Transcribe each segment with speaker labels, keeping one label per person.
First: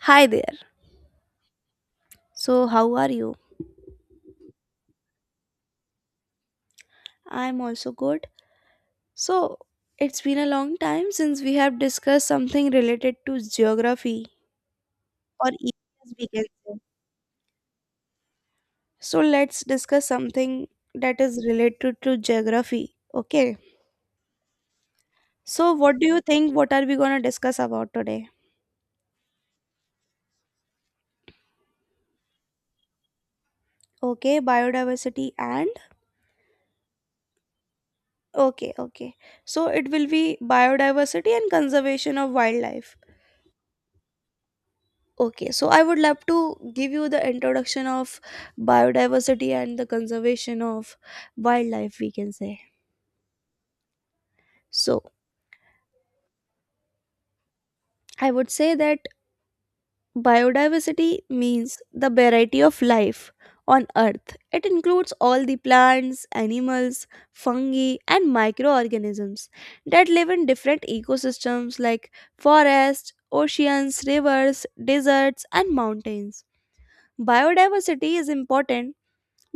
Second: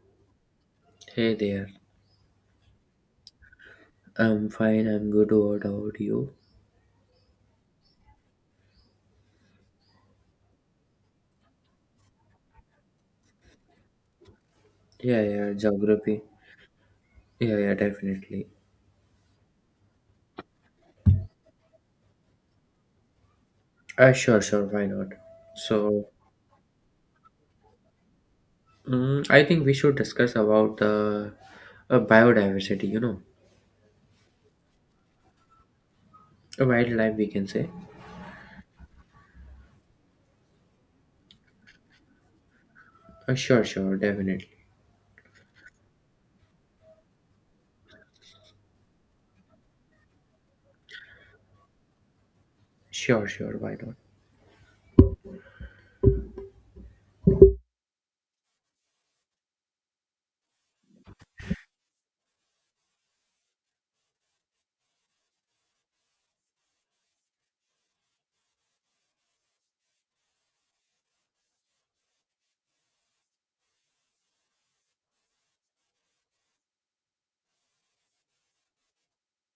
Speaker 1: Hi there.
Speaker 2: Hey there.
Speaker 1: So, how are you?
Speaker 2: I'm fine. I'm good. What about you?
Speaker 1: I'm also good. So, it's been a long time since we have discussed something related to geography
Speaker 2: Yeah,
Speaker 1: or
Speaker 2: yeah,
Speaker 1: even
Speaker 2: geography.
Speaker 1: we can say.
Speaker 2: Yeah, yeah, definitely.
Speaker 1: So, let's discuss something that is related to geography. Okay.
Speaker 2: Sure, sure. Why not?
Speaker 1: So, what do
Speaker 2: So,
Speaker 1: you think? What are we going to discuss about today?
Speaker 2: I think we should discuss about the biodiversity,
Speaker 1: Okay, biodiversity and
Speaker 2: wildlife, we can say.
Speaker 1: okay, okay. So, it will be biodiversity and conservation of wildlife.
Speaker 2: Sure, sure, definitely.
Speaker 1: Okay, so I would love to give you the introduction of biodiversity and the conservation of wildlife, we can say.
Speaker 2: Sure, sure. Why not?
Speaker 1: So, I would say that biodiversity means the variety of life on earth. It includes all the plants, animals, fungi, and microorganisms that live in different ecosystems like forests, oceans, rivers, deserts, and mountains. Biodiversity is important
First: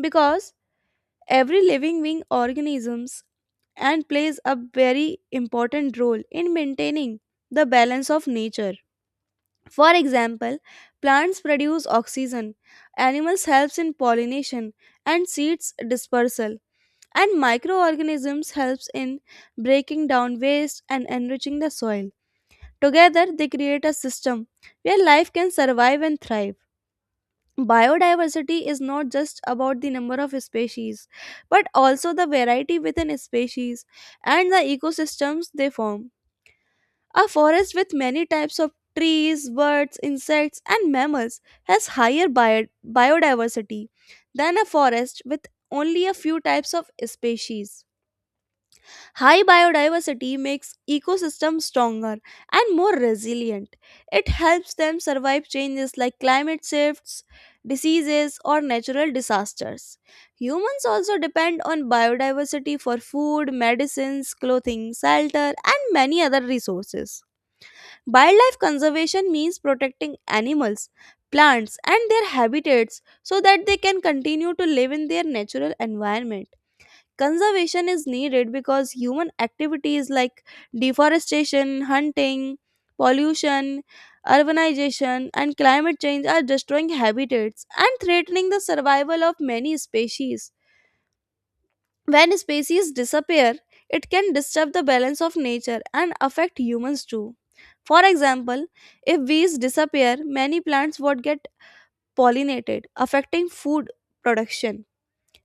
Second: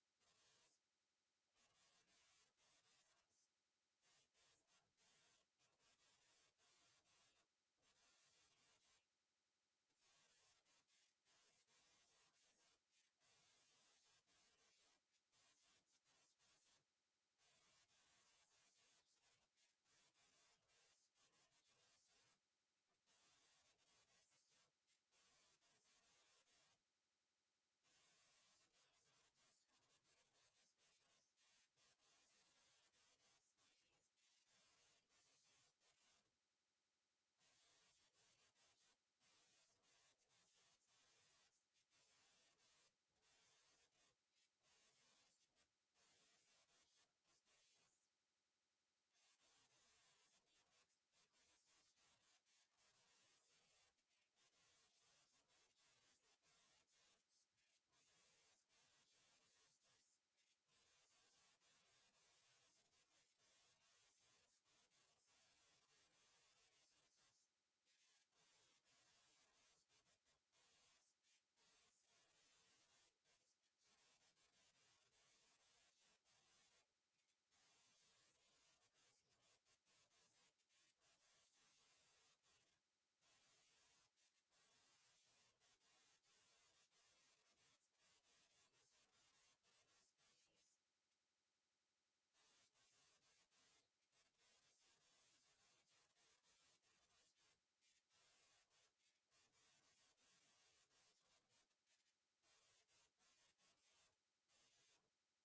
Speaker 1: because every living being organisms and plays a very important role in maintaining the balance of nature. For example, plants produce oxygen, animals helps in pollination and seeds dispersal, and microorganisms helps in breaking down waste and enriching the soil. Together they create a system where life can survive and thrive. Biodiversity is not just about the number of species, but also the variety within species and the ecosystems they form. A forest with many types of trees, birds, insects, and mammals has higher biodiversity than a forest with only a few types of species. High biodiversity makes ecosystems stronger and more resilient. It helps them survive changes like climate shifts, diseases, or natural disasters. Humans also depend on biodiversity for food, medicines, clothing, shelter, and many other resources. Wildlife conservation means protecting animals, plants, and their habitats so that they can continue to live in their natural environment. Conservation is needed because human activities like deforestation, hunting, pollution, urbanization, and climate change are destroying habitats and threatening the survival of many species. When species disappear, it can disturb the balance of nature and affect humans too. For example, if bees disappear, many plants would get pollinated, affecting food production.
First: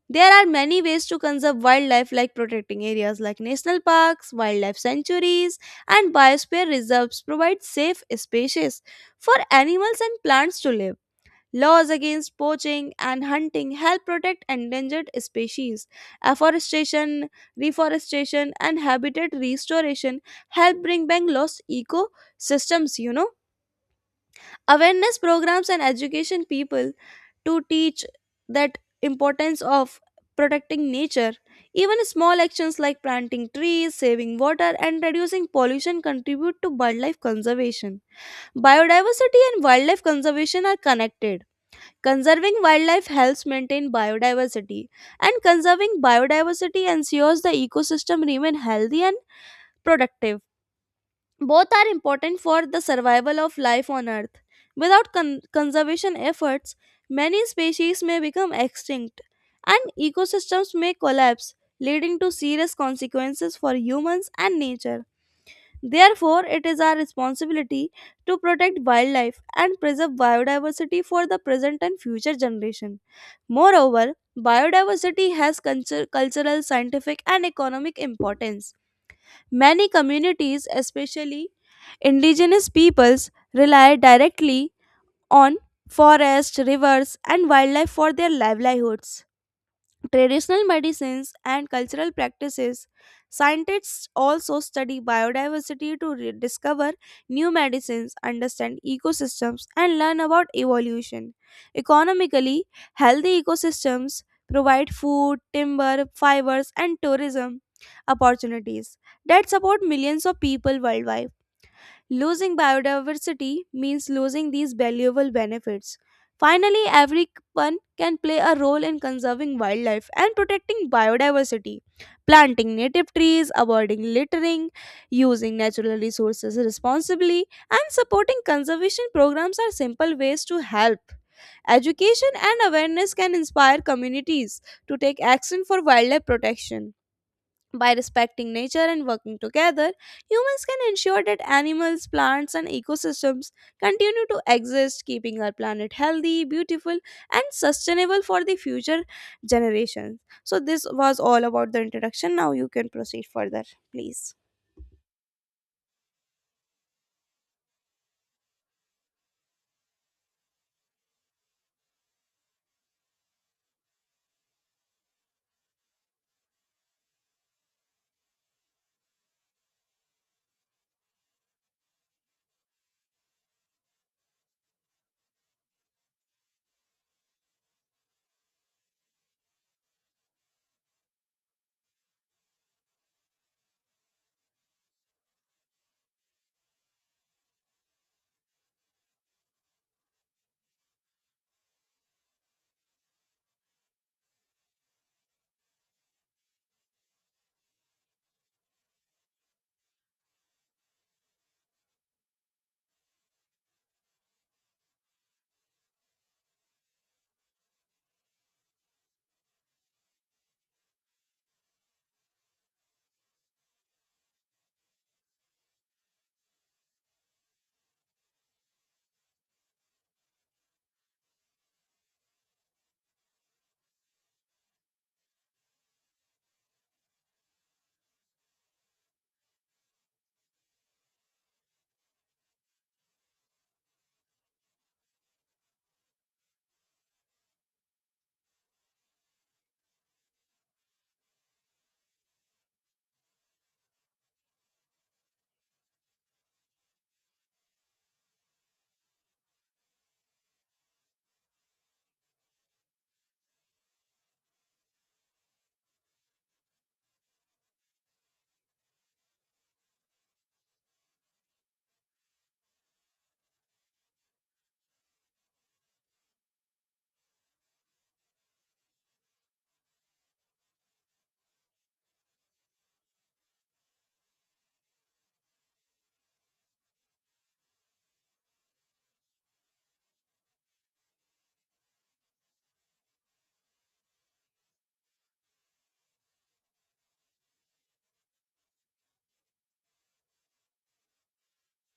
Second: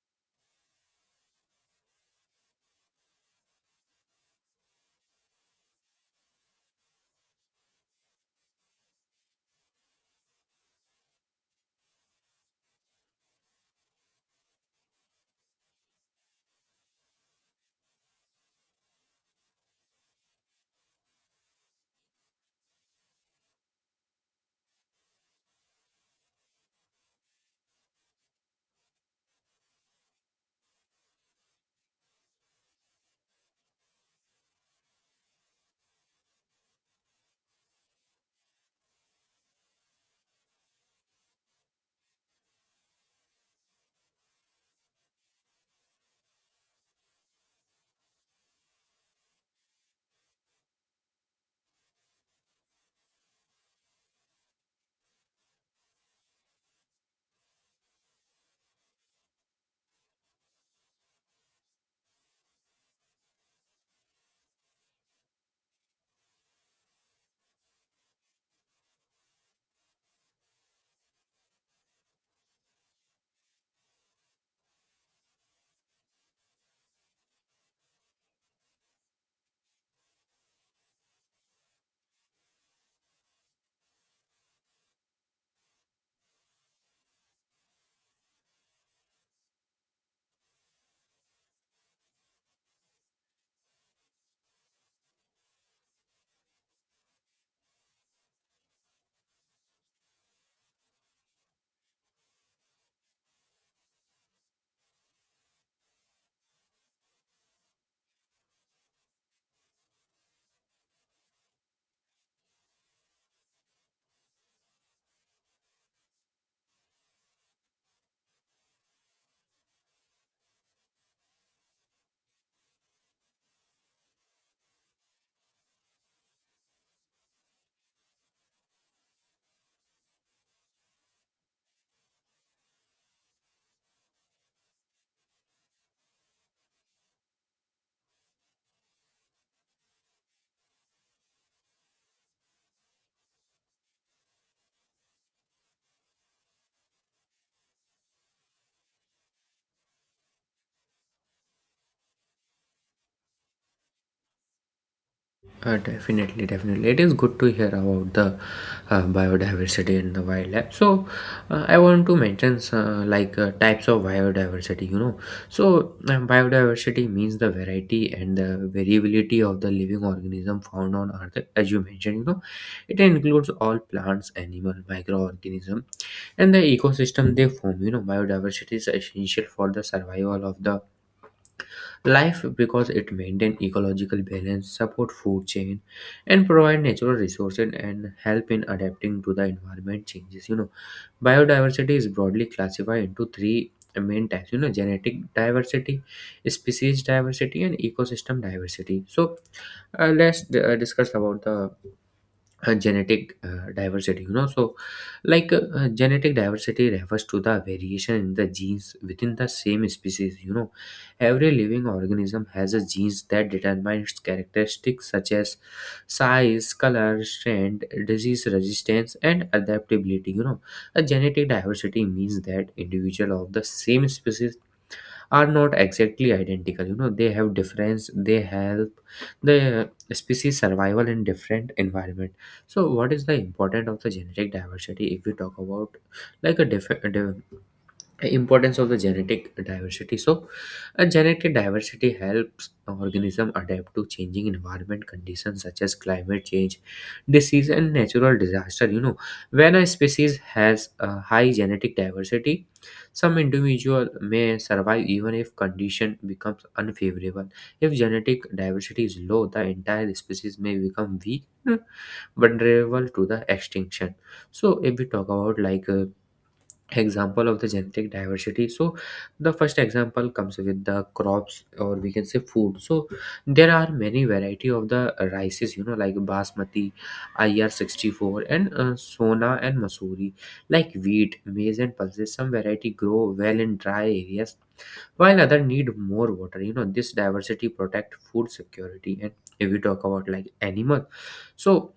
Speaker 1: There are many ways to conserve wildlife, like protecting areas like national parks, wildlife sanctuaries, and biosphere reserves provide safe spaces for animals and plants to live. Laws against poaching and hunting help protect endangered species. Afforestation, reforestation, and habitat restoration help bring back lost ecosystems. Awareness programs and education people to teach that importance of protecting nature. Even small actions like planting trees, saving water, and reducing pollution contribute to wildlife conservation. Biodiversity and wildlife conservation are connected. Conserving wildlife helps maintain biodiversity, and conserving biodiversity ensures the ecosystem remain healthy and productive. Both are important for the survival of life on Earth. Without conservation efforts, many species may become extinct and ecosystems may collapse, leading to serious consequences for humans and nature. Therefore, it is our responsibility to protect wildlife and preserve biodiversity for the present and future generation. Moreover, biodiversity has cultural, scientific, and economic importance. Many communities, especially Indigenous peoples, rely directly on forests, rivers, and wildlife for their livelihoods. Traditional medicines and cultural practices. Scientists also study biodiversity to discover new medicines, understand ecosystems, and learn about evolution. Economically, healthy ecosystems provide food, timber, fibers, and tourism opportunities that support millions of people worldwide. Losing biodiversity means losing these valuable benefits. Finally, everyone can play a role in conserving wildlife and protecting biodiversity. Planting native trees, avoiding littering, using natural resources responsibly, and supporting conservation programs are simple ways to help. Education and awareness can inspire communities to take action for wildlife protection. By respecting nature and working together, humans can ensure that animals, plants, and ecosystems continue to exist, keeping our planet healthy, beautiful, and sustainable for the future generations. So, this was all about the introduction. Now, you can proceed further, please.
Speaker 2: Definitely, definitely. It is good to hear about the biodiversity in the wildlife. So, I want to mention like types of biodiversity. So, biodiversity means the variety and the variability of the living organism found on Earth, as you mentioned. It includes all plants, animal, microorganism, and the ecosystem they form. Biodiversity is essential for the survival of the life because it maintains ecological balance, support food chain, and provide natural resources and help in adapting to the environment changes. Biodiversity is broadly classified into three main types. Genetic diversity, species diversity, and ecosystem diversity. So let's discuss about the genetic diversity. So like genetic diversity refers to the variation in the genes within the same species. Every living organism has a genes that determine its characteristics such as size, color, strength, disease resistance, and adaptability. A genetic diversity means that individual of the same species are not exactly identical. They have difference. They help the species survival in different environment. So what is the importance of the genetic diversity? If we talk about like a different importance of the genetic diversity, so a genetic diversity helps organism adapt to changing environment conditions such as climate change, disease, and natural disaster. When a species has a high genetic diversity, some individual may survive even if condition becomes unfavorable. If genetic diversity is low, the entire species may become weak, vulnerable to the extinction. So if we talk about like example of the genetic diversity, so the first example comes with the crops, or we can say food. So there are many variety of the rices, like basmati, IR64, and sona and masuri, like wheat, maize, and pulses. Some variety grow well in dry areas while other need more water. This diversity protect food security. And if we talk about like animal, so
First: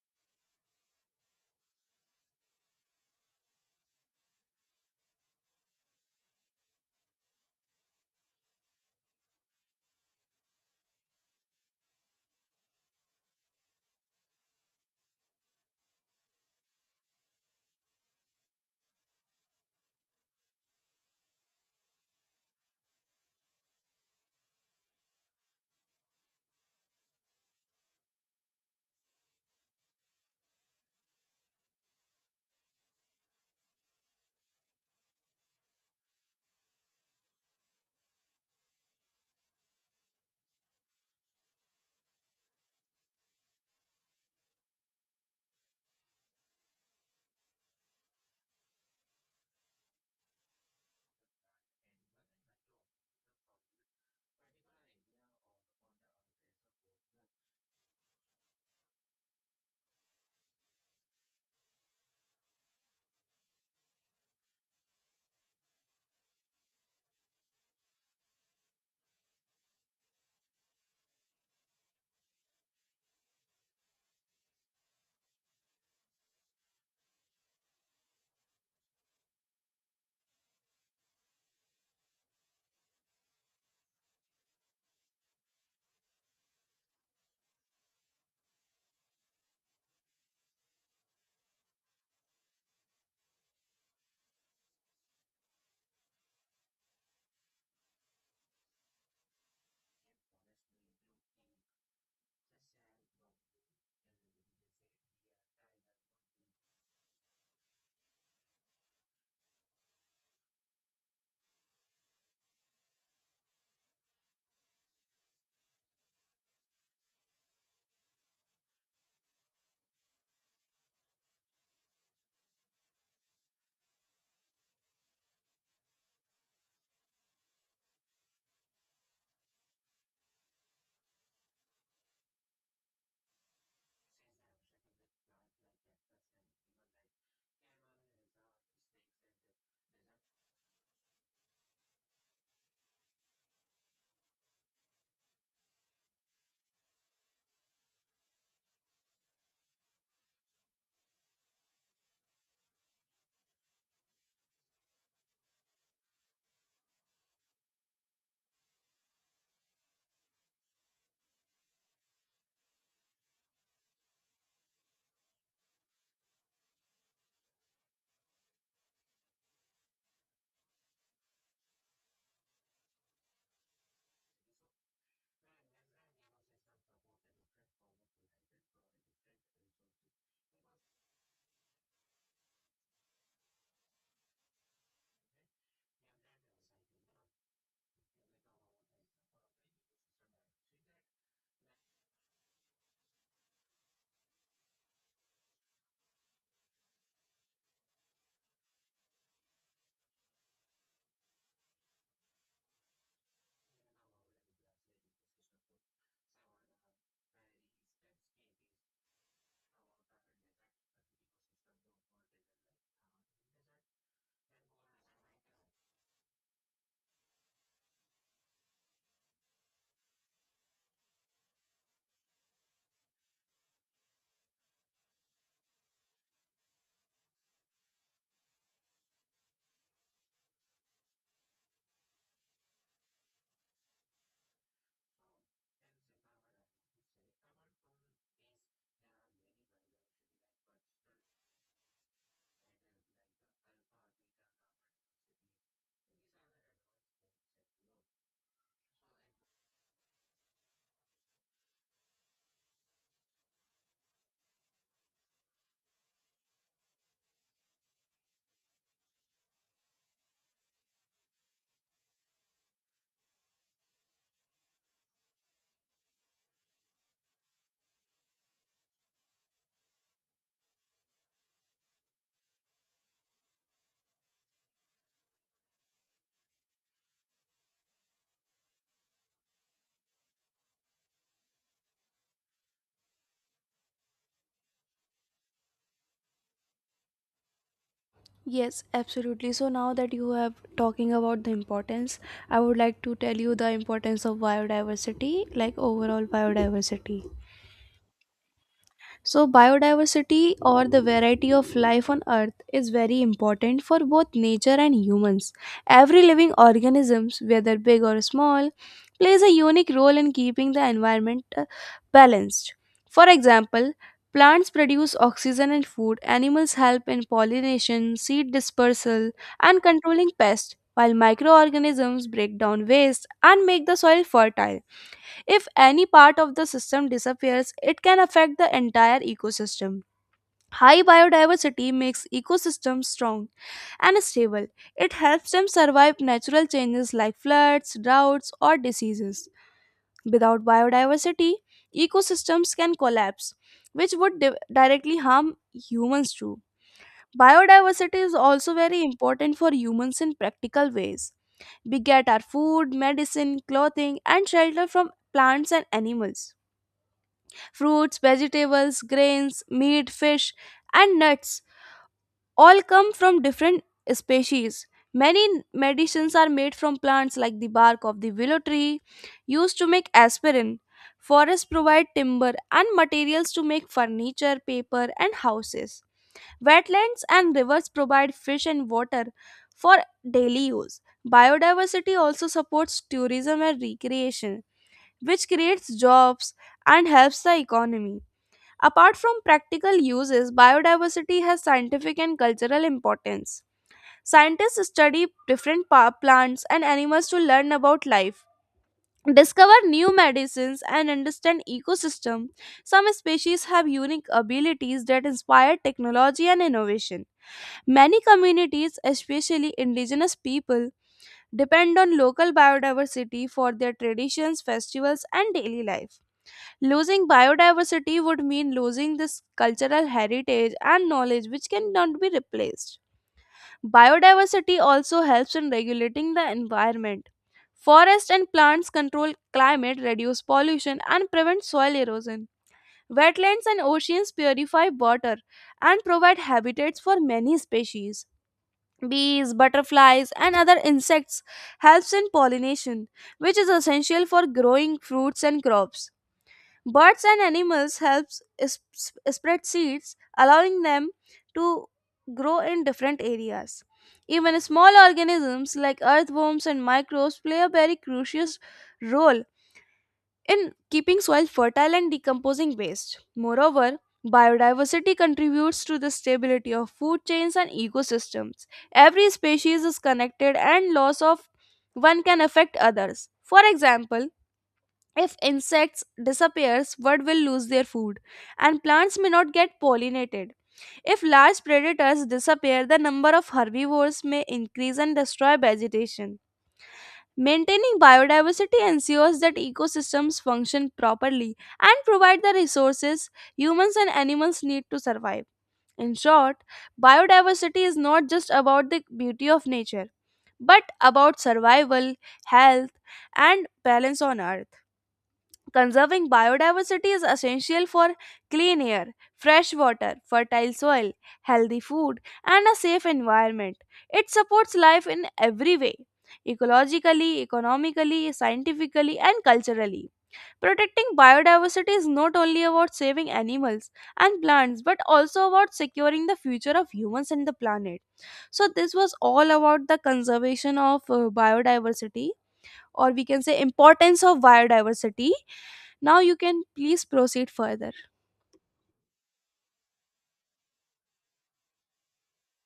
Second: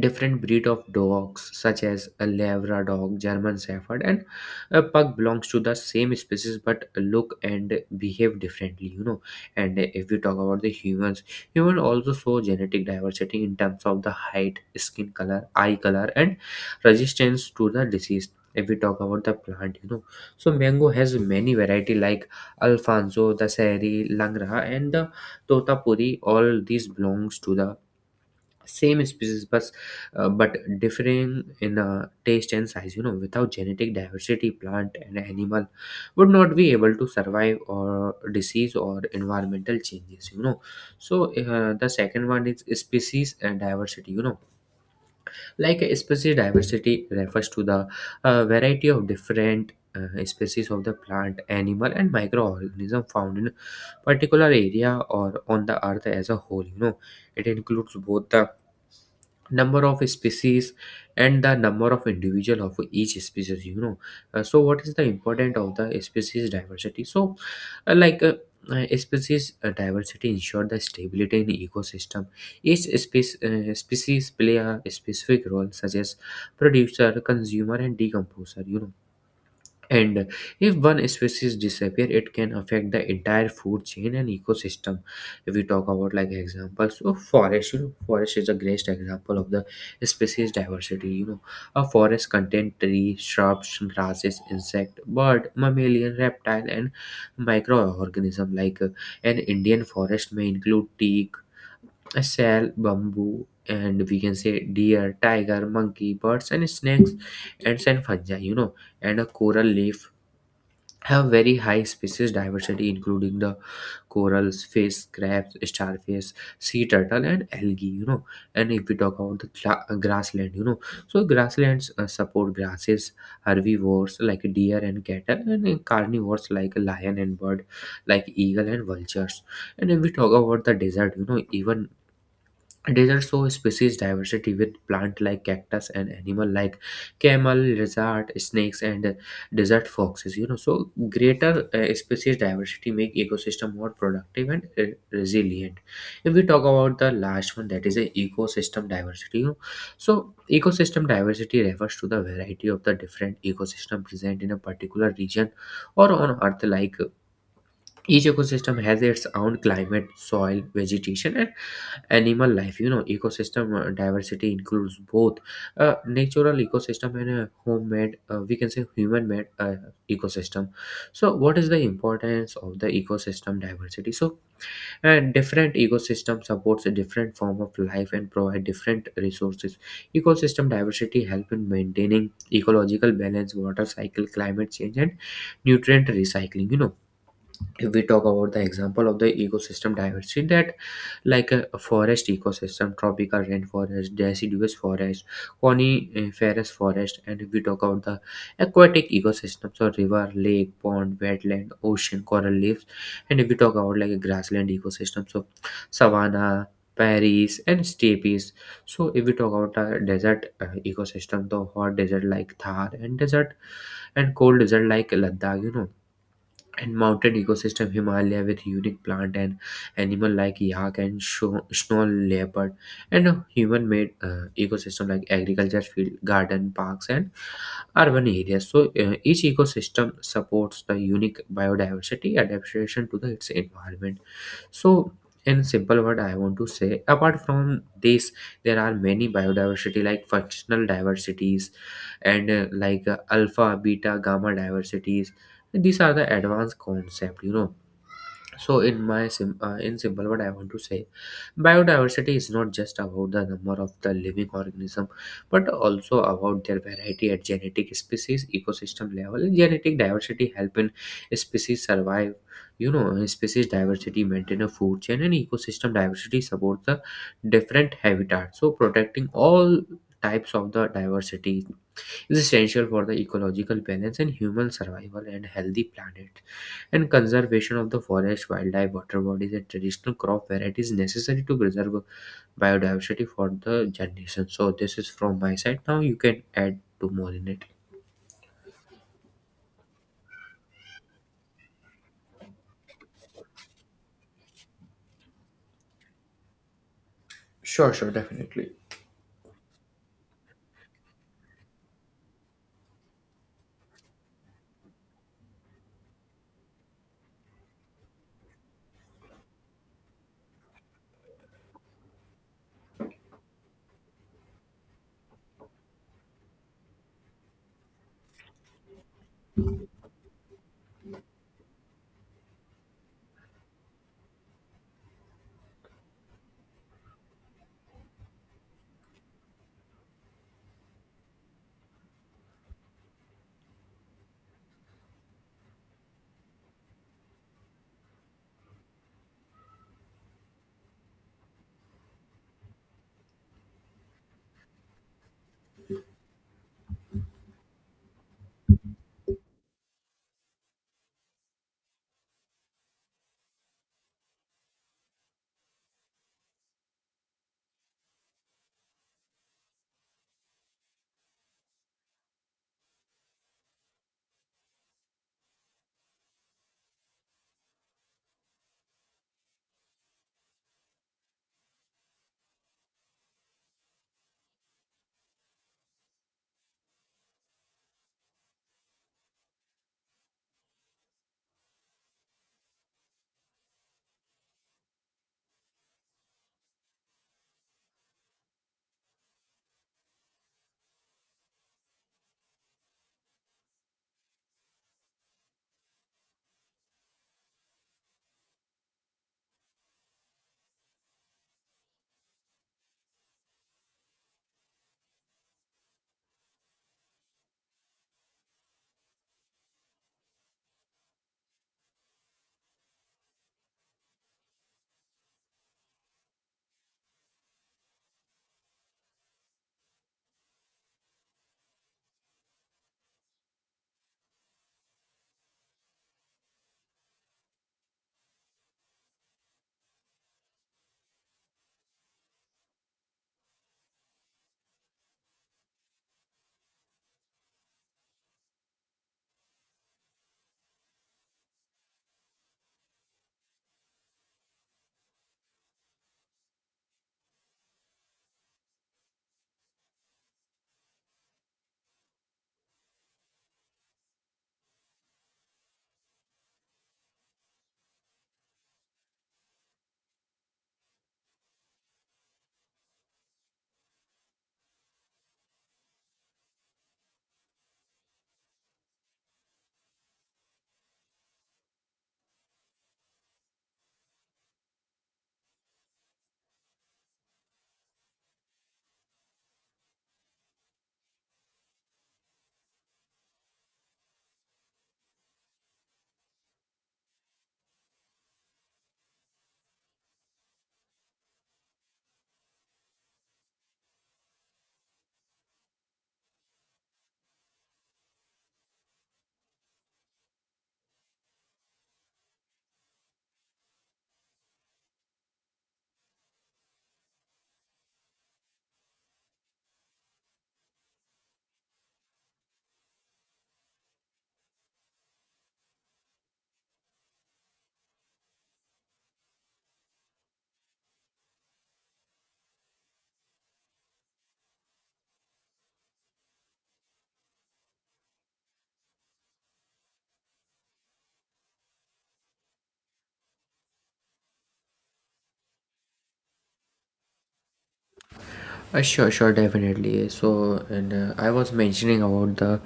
Speaker 2: different breed of dogs, such as a Labrador, German Shepherd, and a pug, belongs to the same species but look and behave differently. And if we talk about the humans, humans also show genetic diversity in terms of the height, skin color, eye color, and resistance to the disease. If we talk about the plant, so mango has many variety like Alfonso, the Sari, Langra, and the Totapuri. All these belongs to the same species, but differing in taste and size. You know without genetic diversity, plant and animal would not be able to survive or disease or environmental changes. So the second one is species and diversity. Like a species diversity refers to the variety of different species of the plant, animal, and microorganism found in particular area or on the earth as a whole. It includes both the number of species and the number of individual of each species. So what is the important of the species diversity? So like species diversity ensure the stability in ecosystem. Each species play a specific role such as producer, consumer, and decomposer. And if one species disappear, it can affect the entire food chain and ecosystem. If we talk about like examples, so forest is the greatest example of the species diversity. A forest contain trees, shrubs, grasses, insect, bird, mammalian, reptile, and microorganism. Like an Indian forest may include teak, a sal, bamboo, and we can say deer, tiger, monkey, birds, and snakes, ants and fungi. And a coral leaf have very high species diversity including the corals, fish, crabs, starfish, sea turtle, and algae. And if we talk about the grassland, so grasslands support grasses, herbivores like deer and cattle, and carnivores like lion and bird like eagle and vultures. And if we talk about the desert, even deserts show species diversity with plant like cactus and animal like camel, lizard, snakes, and desert foxes. So greater species diversity make ecosystem more productive and resilient. If we talk about the last one, that is a ecosystem diversity. So ecosystem diversity refers to the variety of the different ecosystem present in a particular region or on Earth. Like each ecosystem has its own climate, soil, vegetation, and animal life. Ecosystem diversity includes both natural ecosystem and homemade, we can say human made ecosystem. So what is the importance of the ecosystem diversity? So different ecosystem supports a different form of life and provide different resources. Ecosystem diversity help in maintaining ecological balance, water cycle, climate change, and nutrient recycling. If we talk about the example of the ecosystem diversity, that like a forest ecosystem: tropical rainforest, deciduous forest, coniferous forest. And if we talk about the aquatic ecosystem, so river, lake, pond, wetland, ocean, coral reefs. And if we talk about like a grassland ecosystem, so savanna, prairies, and steppes. So if we talk about a desert ecosystem, the hot desert like Thar and desert, and cold desert like Ladakh. And mountain ecosystem, Himalaya, with unique plant and animal like yak and snow leopard. And human made ecosystem like agriculture field, garden, parks, and urban areas. So each ecosystem supports the unique biodiversity adaptation to the, its environment. So in simple word, I want to say apart from this, there are many biodiversity like functional diversities and like alpha, beta, gamma diversities. These are the advanced concept. So in simple what I want to say, biodiversity is not just about the number of the living organism but also about their variety at genetic, species, ecosystem level. Genetic diversity help in species survive. Species diversity maintain a food chain, and ecosystem diversity support the different habitats. So protecting all types of the diversity is essential for the ecological balance and human survival and healthy planet, and conservation of the forest, wildlife, water bodies, and traditional crop varieties necessary to preserve biodiversity for the generation. So this is from my side. Now you can add to more in it.
Speaker 1: Yes, absolutely. So now that you have talking about the importance, I would like to tell you the importance of biodiversity, like overall biodiversity.
Speaker 2: Sure, sure, definitely.
Speaker 1: So, biodiversity or the variety of life on Earth is very important for both nature and humans. Every living organism, whether big or small, plays a unique role in keeping the environment balanced. For example, plants produce oxygen and food, animals help in pollination, seed dispersal, and controlling pests, while microorganisms break down waste and make the soil fertile. If any part of the system disappears, it can affect the entire ecosystem. High biodiversity makes ecosystems strong and stable. It helps them survive natural changes like floods, droughts, or diseases. Without biodiversity, ecosystems can collapse, which would directly harm humans too. Biodiversity is also very important for humans in practical ways. We get our food, medicine, clothing, and shelter from plants and animals. Fruits, vegetables, grains, meat, fish, and nuts all come from different species. Many medicines are made from plants like the bark of the willow tree, used to make aspirin. Forests provide timber and materials to make furniture, paper, and houses. Wetlands and rivers provide fish and water for daily use. Biodiversity also supports tourism and recreation, which creates jobs and helps the economy. Apart from practical uses, biodiversity has scientific and cultural importance. Scientists study different plants and animals to learn about life, discover new medicines, and understand ecosystem. Some species have unique abilities that inspire technology and innovation. Many communities, especially indigenous people, depend on local biodiversity for their traditions, festivals, and daily life. Losing biodiversity would mean losing this cultural heritage and knowledge, which cannot be replaced. Biodiversity also helps in regulating the environment. Forests and plants control climate, reduce pollution, and prevent soil erosion. Wetlands and oceans purify water and provide habitats for many species. Bees, butterflies, and other insects helps in pollination, which is essential for growing fruits and crops. Birds and animals helps spread seeds, allowing them to grow in different areas. Even small organisms like earthworms and microbes play a very crucial role in keeping soil fertile and decomposing waste. Moreover, biodiversity contributes to the stability of food chains and ecosystems. Every species is connected and loss of one can affect others. For example, if insects disappears, birds will lose their food and plants may not get pollinated. If large predators disappear, the number of herbivores may increase and destroy vegetation. Maintaining biodiversity ensures that ecosystems function properly and provide the resources humans and animals need to survive. In short, biodiversity is not just about the beauty of nature, but about survival, health, and balance on Earth. Conserving biodiversity is essential for clean air, fresh water, fertile soil, healthy food, and a safe environment. It supports life in every way ecologically, economically, scientifically, and culturally. Protecting biodiversity is not only about saving animals and plants but also about securing the future of humans and the planet. So, this was all about the conservation of biodiversity, or we can say, importance of biodiversity. Now you can please proceed further.
Speaker 2: Sure, sure, definitely. So, and I was mentioning about the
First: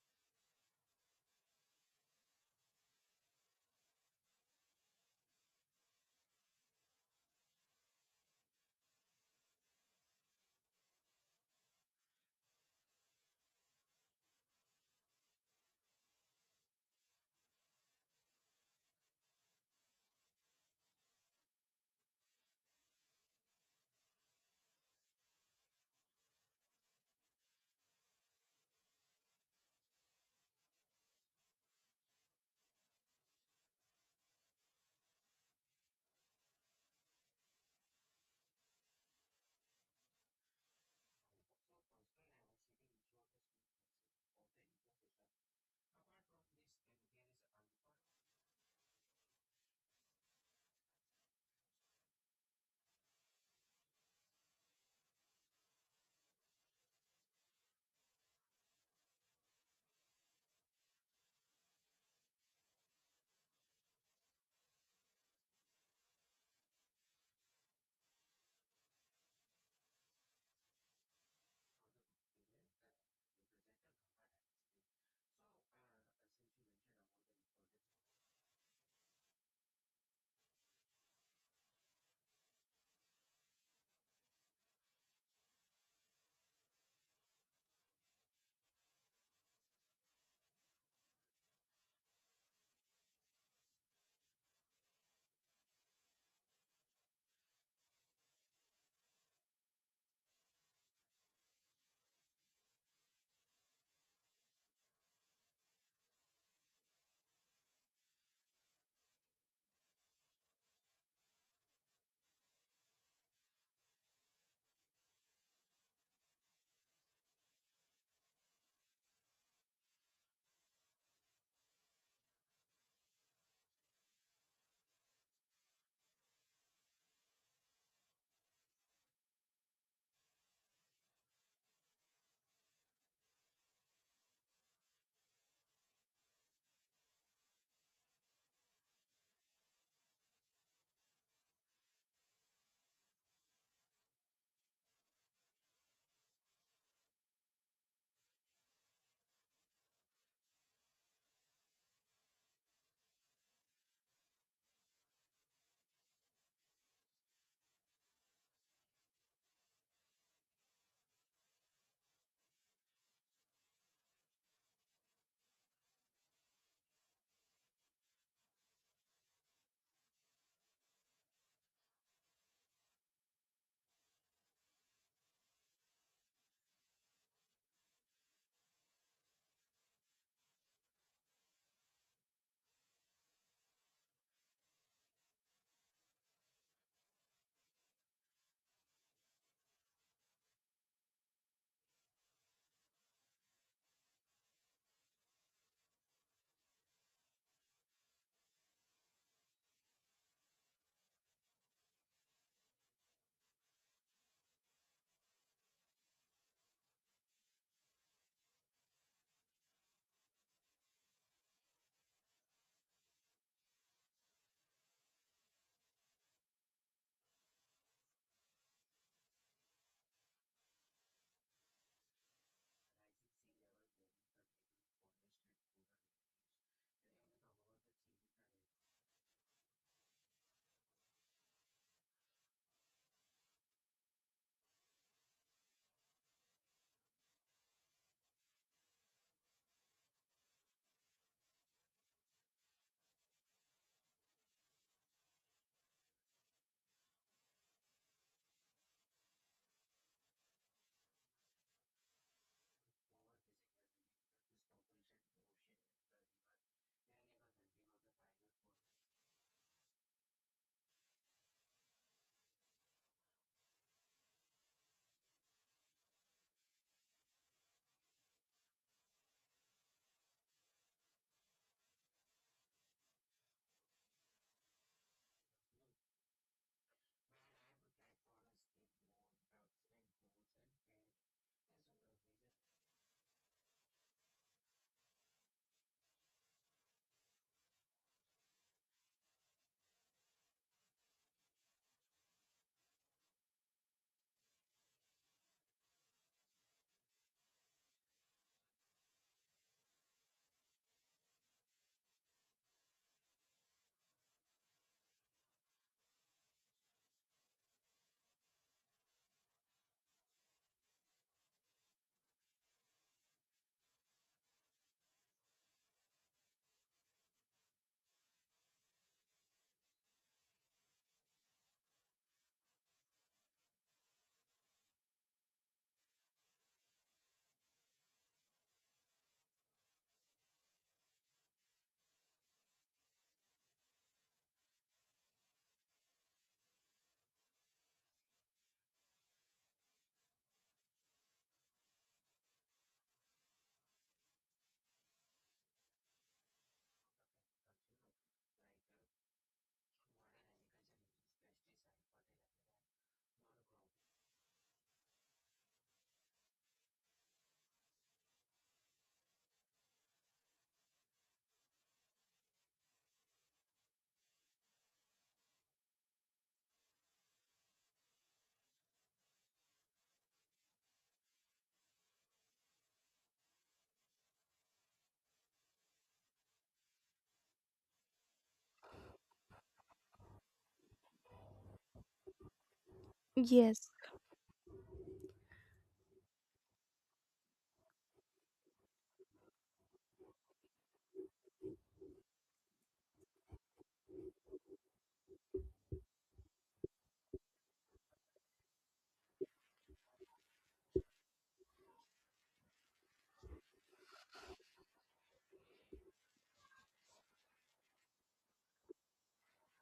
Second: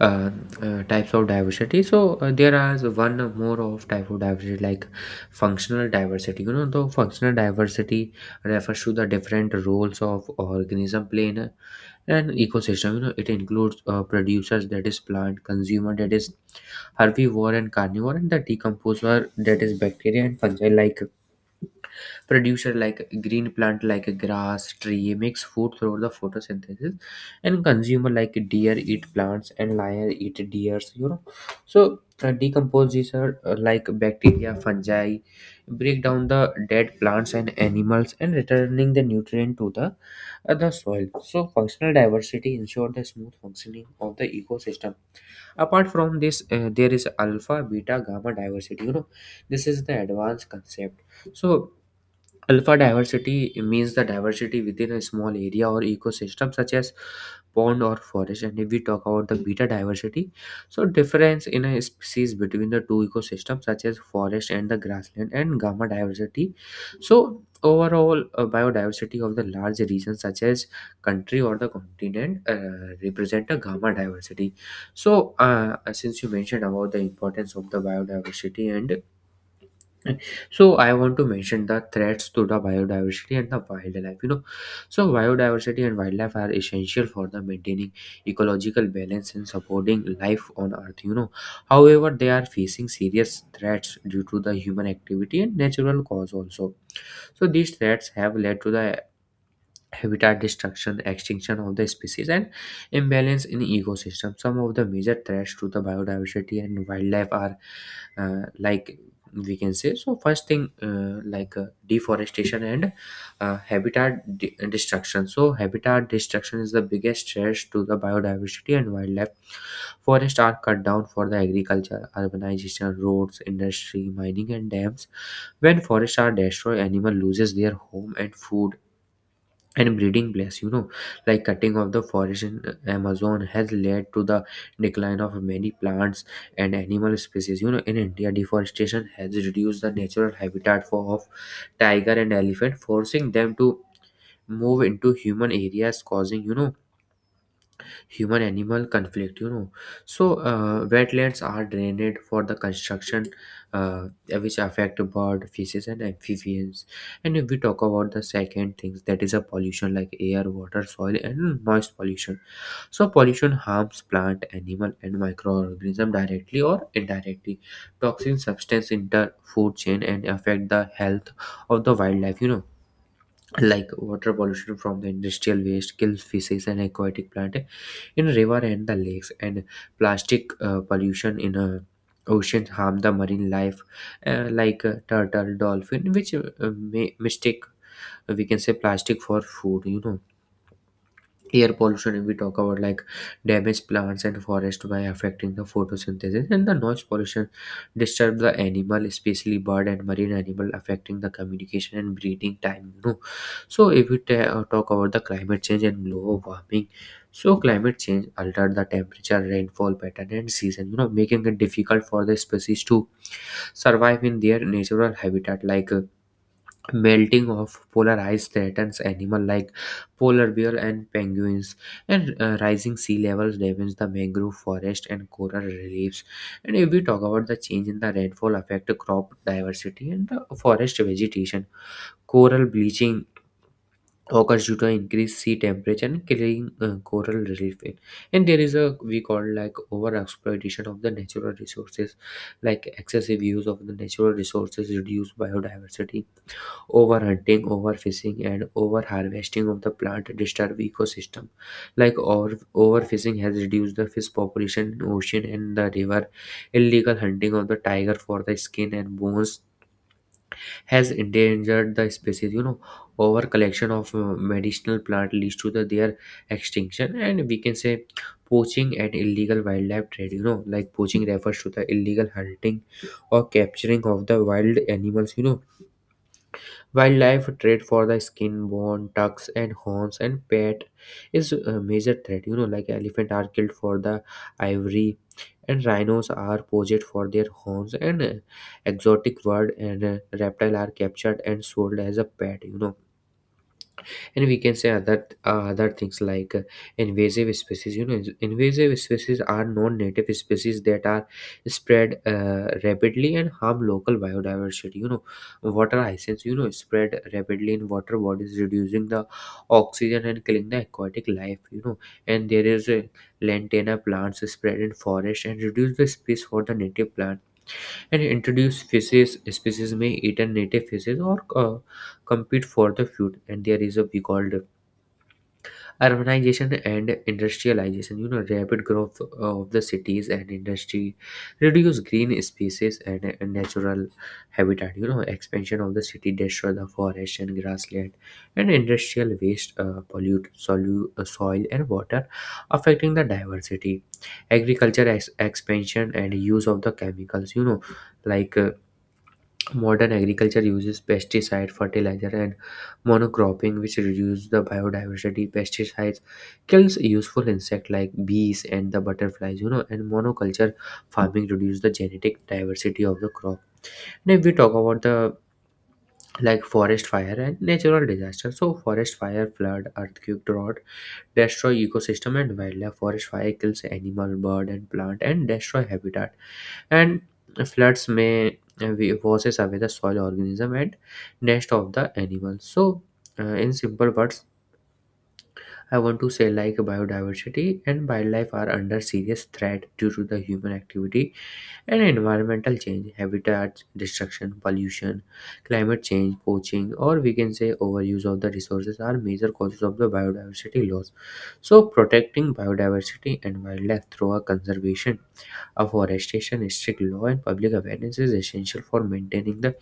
Speaker 2: uh, types of diversity. So, there are one more of type of diversity, like functional diversity. The functional diversity refers to the different roles of organism play in an ecosystem. It includes producers, that is plant, consumer, that is herbivore and carnivore, and the decomposer, that is bacteria and fungi. Like producer like green plant like grass tree makes food through the photosynthesis, and consumer like deer eat plants and lion eat deers. So decompose, these are like bacteria, fungi, break down the dead plants and animals and returning the nutrient to the soil. So functional diversity ensure the smooth functioning of the ecosystem. Apart from this, there is alpha, beta, gamma diversity. This is the advanced concept. So alpha diversity means the diversity within a small area or ecosystem, such as pond or forest. And if we talk about the beta diversity, so difference in a species between the two ecosystems, such as forest and the grassland, and gamma diversity. So overall, biodiversity of the large region, such as country or the continent, represent a gamma diversity. So since you mentioned about the importance of the biodiversity, and so I want to mention the threats to the biodiversity and the wildlife. So biodiversity and wildlife are essential for the maintaining ecological balance and supporting life on Earth. However, they are facing serious threats due to the human activity and natural cause also. So these threats have led to the habitat destruction, extinction of the species, and imbalance in ecosystem. Some of the major threats to the biodiversity and wildlife are like we can say so first thing, deforestation and habitat destruction. So habitat destruction is the biggest threat to the biodiversity and wildlife. Forests are cut down for the agriculture, urbanization, roads, industry, mining, and dams. When forests are destroyed, animal loses their home and food and breeding place. Like cutting of the forest in Amazon has led to the decline of many plants and animal species. In India, deforestation has reduced the natural habitat for of tiger and elephant, forcing them to move into human areas, causing, human animal conflict. So wetlands are drained for the construction, uh, which affect bird, fishes, and amphibians. And if we talk about the second things, that is a pollution, like air, water, soil, and noise pollution. So pollution harms plant, animal, and microorganism directly or indirectly. Toxin substance enter food chain and affect the health of the wildlife. Like water pollution from the industrial waste kills fishes and aquatic plant in river and the lakes, and plastic pollution in oceans harm the marine life, like turtle, dolphin, which may mistake, we can say plastic for food. Air pollution, if we talk about, like, damage plants and forest by affecting the photosynthesis, and the noise pollution disturb the animal, especially bird and marine animal, affecting the communication and breeding time. So if we talk about the climate change and global warming, so climate change altered the temperature, rainfall pattern, and season, making it difficult for the species to survive in their natural habitat. Like melting of polar ice threatens animals like polar bear and penguins, and rising sea levels damage the mangrove forest and coral reefs. And if we talk about the change in the rainfall, affect crop diversity and the forest vegetation. Coral bleaching occurs due to increased sea temperature and killing coral reef. And there is a, we call, like, over exploitation of the natural resources. Like excessive use of the natural resources reduce biodiversity. Overhunting, overfishing, and overharvesting of the plant disturb ecosystem. Like overfishing has reduced the fish population in ocean and the river. Illegal hunting of the tiger for the skin and bones has endangered the species. Over collection of medicinal plant leads to the, their extinction. And we can say poaching and illegal wildlife trade. You know, like poaching refers to the illegal hunting or capturing of the wild animals. Wildlife trade for the skin, bone, tusks, and horns, and pet is a major threat. You know, like elephant are killed for the ivory, and rhinos are poached for their horns, and exotic bird and reptile are captured and sold as a pet. And we can say other things like invasive species. Invasive species are non-native species that are spread rapidly and harm local biodiversity. Water hyacinths, spread rapidly in water bodies, reducing the oxygen and killing the aquatic life. And there is a lantana plants spread in forest and reduce the space for the native plant, and introduce fishes species may eat a native fishes or compete for the food. And there is a, we called, urbanization and industrialization. Rapid growth of the cities and industry reduce green spaces and natural habitat. Expansion of the city destroy the forest and grassland, and industrial waste pollute soil and water, affecting the diversity. Agriculture expansion and use of the chemicals. like uh, Modern agriculture uses pesticide, fertilizer, and monocropping, which reduce the biodiversity. Pesticides kills useful insect like bees and the butterflies, and monoculture farming reduce the genetic diversity of the crop. And if we talk about the, like, forest fire and natural disaster, so forest fire, flood, earthquake, drought destroy ecosystem and wildlife. Forest fire kills animal, bird, and plant, and destroy habitat, and floods may washes away the soil organism and nest of the animals. So in
Speaker 1: Yes.
Speaker 2: simple words, I want to say, like, biodiversity and wildlife are under serious threat due to the human activity and environmental change. Habitat destruction, pollution, climate change, poaching, or we can say overuse of the resources are major causes of the biodiversity loss. So protecting biodiversity and wildlife through a conservation, afforestation, strict law, and public awareness is essential for maintaining the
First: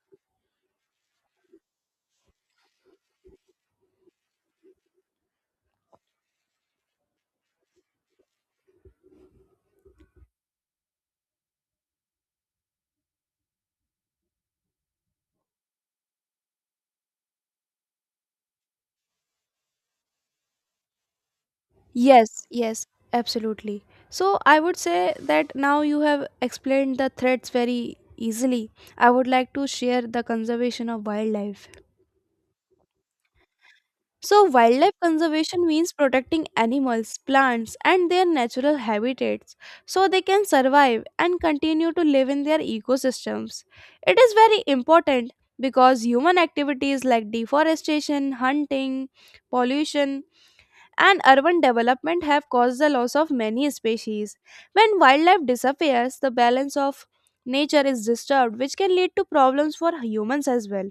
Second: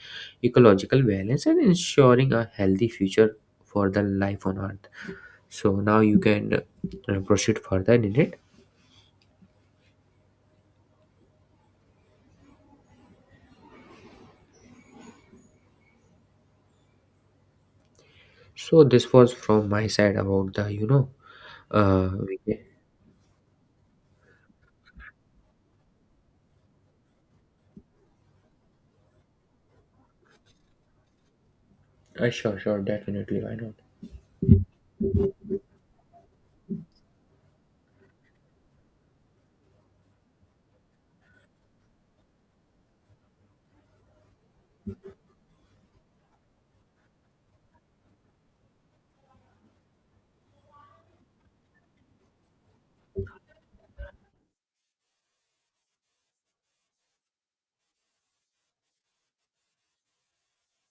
Speaker 2: ecological balance and ensuring a healthy future for the life on Earth. So now you can proceed further in it. So this was from my side about the, uh,
Speaker 1: Yes,
Speaker 2: we-
Speaker 1: yes, absolutely. So I would say that now you have explained the threats very easily. I would like to share the conservation of wildlife.
Speaker 2: uh, sure, sure, definitely, why
Speaker 1: So, wildlife conservation means protecting animals, plants, and their natural habitats so they can survive and continue to live in their ecosystems. It is very important because human activities like deforestation, hunting, pollution, and urban development have caused the loss of many species. When wildlife disappears, the balance of nature is disturbed, which can lead to problems for humans as well.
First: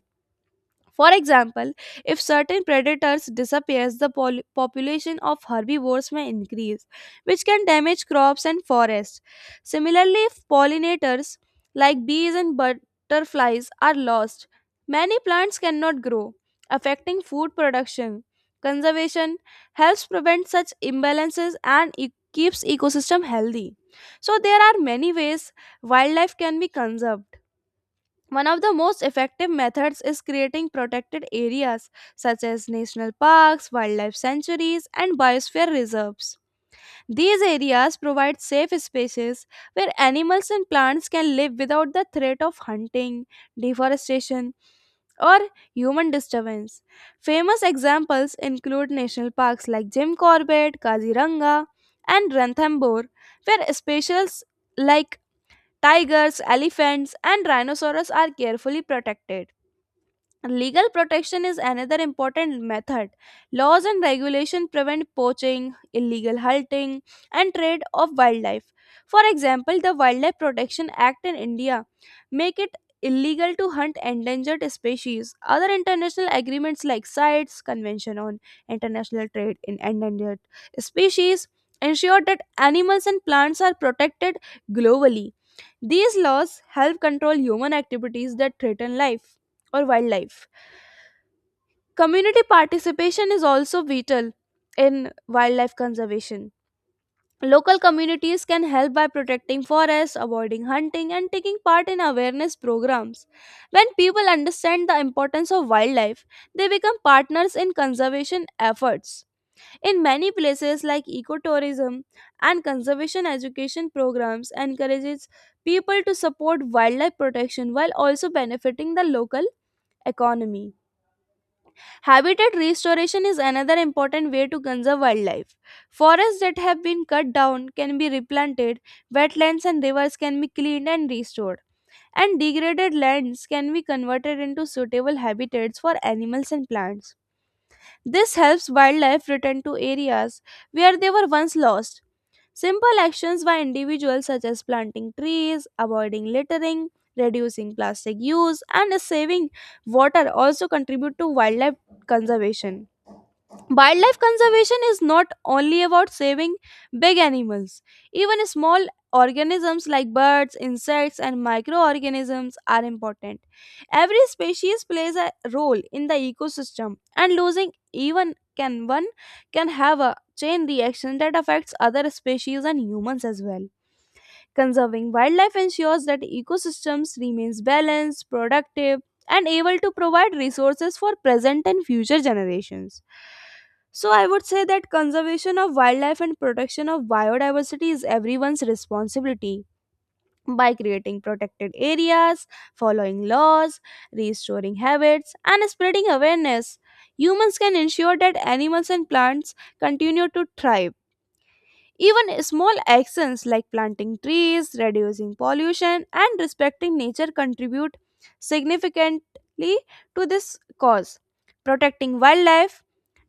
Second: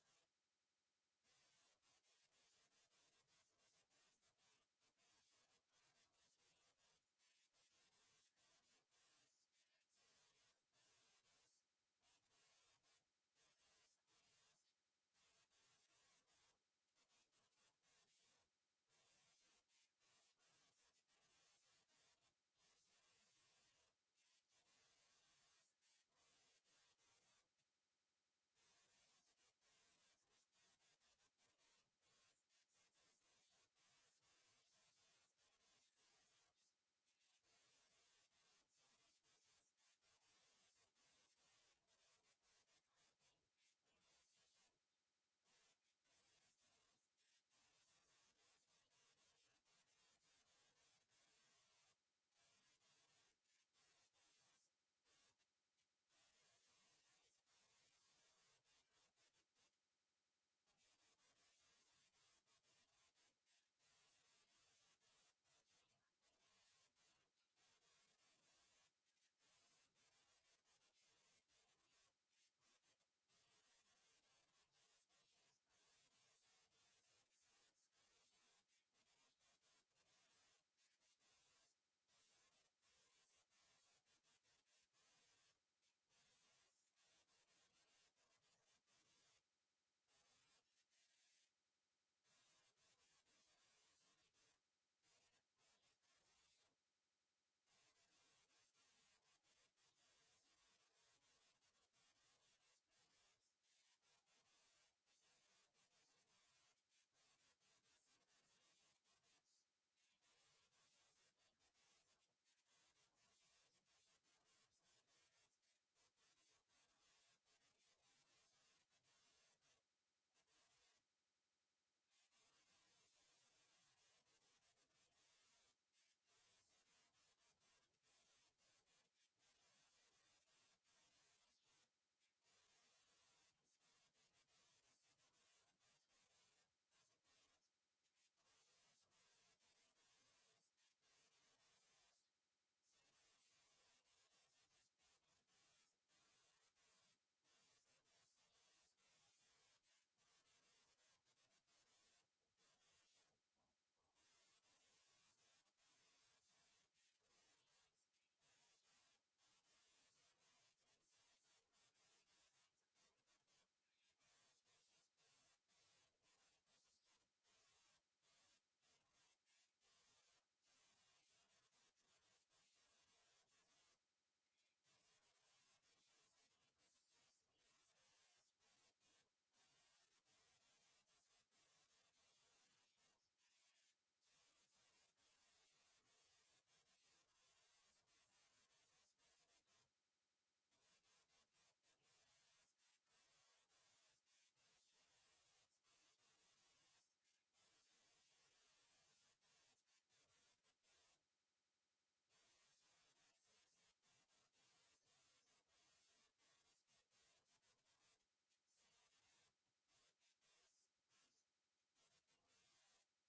Speaker 1: For example, if certain predators disappears, the population of herbivores may increase, which can damage crops and forests. Similarly, if pollinators like bees and butterflies are lost, many plants cannot grow, affecting food production. Conservation helps prevent such imbalances and keeps ecosystem healthy. So there are many ways wildlife can be conserved. One of the most effective methods is creating protected areas such as national parks, wildlife sanctuaries, and biosphere reserves. These areas provide safe spaces where animals and plants can live without the threat of hunting, deforestation, or human disturbance. Famous examples include national parks like Jim Corbett, Kaziranga, and Ranthambore, where specials like tigers, elephants, and rhinoceros are carefully protected. Legal protection is another important method. Laws and regulation prevent poaching, illegal hunting, and trade of wildlife. For example, the Wildlife Protection Act in India make it illegal to hunt endangered species. Other international agreements like CITES, Convention on International Trade in Endangered Species, ensure that animals and plants are protected globally. These laws help control human activities that threaten life or wildlife. Community participation is also vital in wildlife conservation. Local communities can help by protecting forests, avoiding hunting, and taking part in awareness programs. When people understand the importance of wildlife, they become partners in conservation efforts. In many places like ecotourism and conservation education programs encourages people to support wildlife protection while also benefiting the local economy. Habitat restoration is another important way to conserve wildlife. Forests that have been cut down can be replanted, wetlands and rivers can be cleaned and restored, and degraded lands can be converted into suitable habitats for animals and plants. This helps wildlife return to areas where they were once lost. Simple actions by individuals such as planting trees, avoiding littering, reducing plastic use, and saving water also contribute to wildlife conservation. Wildlife conservation is not only about saving big animals. Even small organisms like birds, insects, and microorganisms are important. Every species plays a role in the ecosystem, and losing even can one can have a chain reaction that affects other species and humans as well. Conserving wildlife ensures that ecosystems remains balanced, productive, and able to provide resources for present and future generations. So I would say that conservation of wildlife and protection of biodiversity is everyone's responsibility by creating protected areas, following laws, restoring habits, and spreading awareness. Humans can ensure that animals and plants continue to thrive. Even small actions like planting trees, reducing pollution, and respecting nature contribute significantly to this cause. Protecting wildlife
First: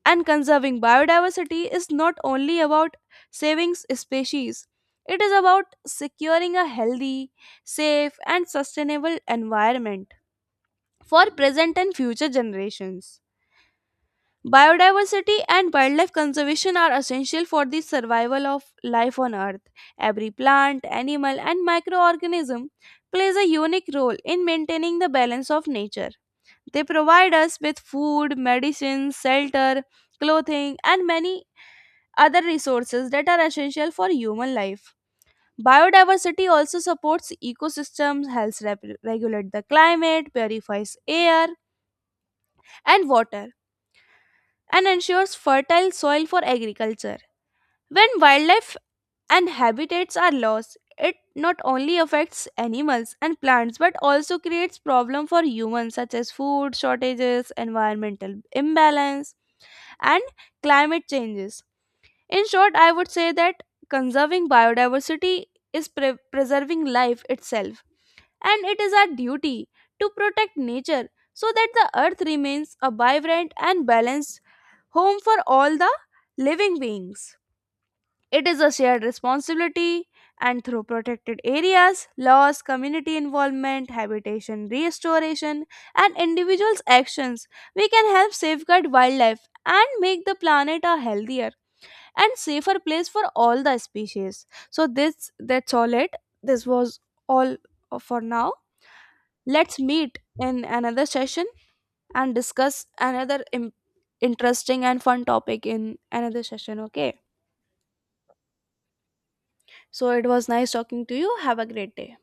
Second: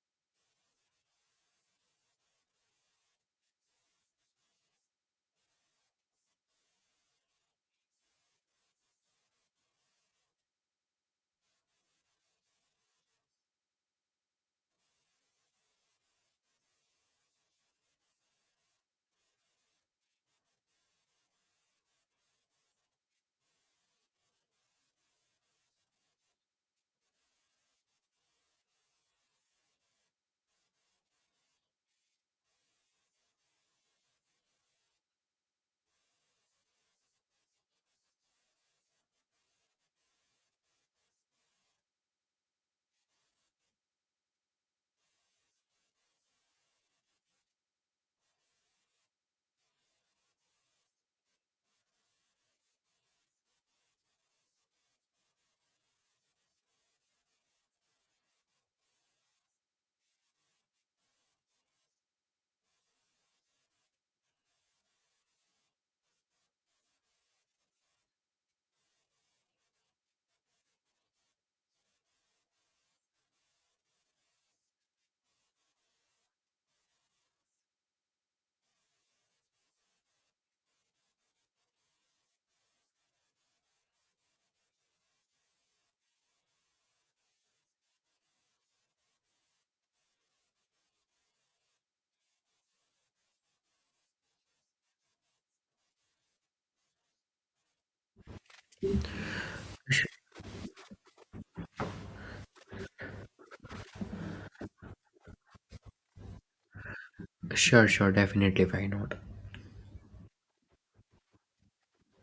Speaker 1: and conserving biodiversity is not only about saving species, it is about securing a healthy, safe, and sustainable environment for present and future generations. Biodiversity and wildlife conservation are essential for the survival of life on Earth. Every plant, animal, and microorganism plays a unique role in maintaining the balance of nature. They provide us with food, medicines, shelter, clothing, and many other resources that are essential for human life. Biodiversity also supports ecosystems, helps regulate the climate, purifies air and water, and ensures fertile soil for agriculture. When wildlife and habitats are lost, it not only affects animals and plants but also creates problems for humans such as food shortages, environmental imbalance, and climate changes. In short, I would say that conserving biodiversity is preserving life itself, and it is our duty to protect nature so that the earth remains a vibrant and balanced home for all the living beings. It is a shared responsibility, and through protected areas, laws, community involvement, habitation restoration, and individuals' actions, we can help safeguard wildlife and make the planet a healthier and safer place for all the species. So this that's all it. This was all for now. Let's
Speaker 2: not?
Speaker 1: meet in another session and discuss another interesting and fun topic in another session, okay?
Speaker 2: Sure, sure, definitely, why not?
Speaker 1: So it was nice talking to you. Have a great day.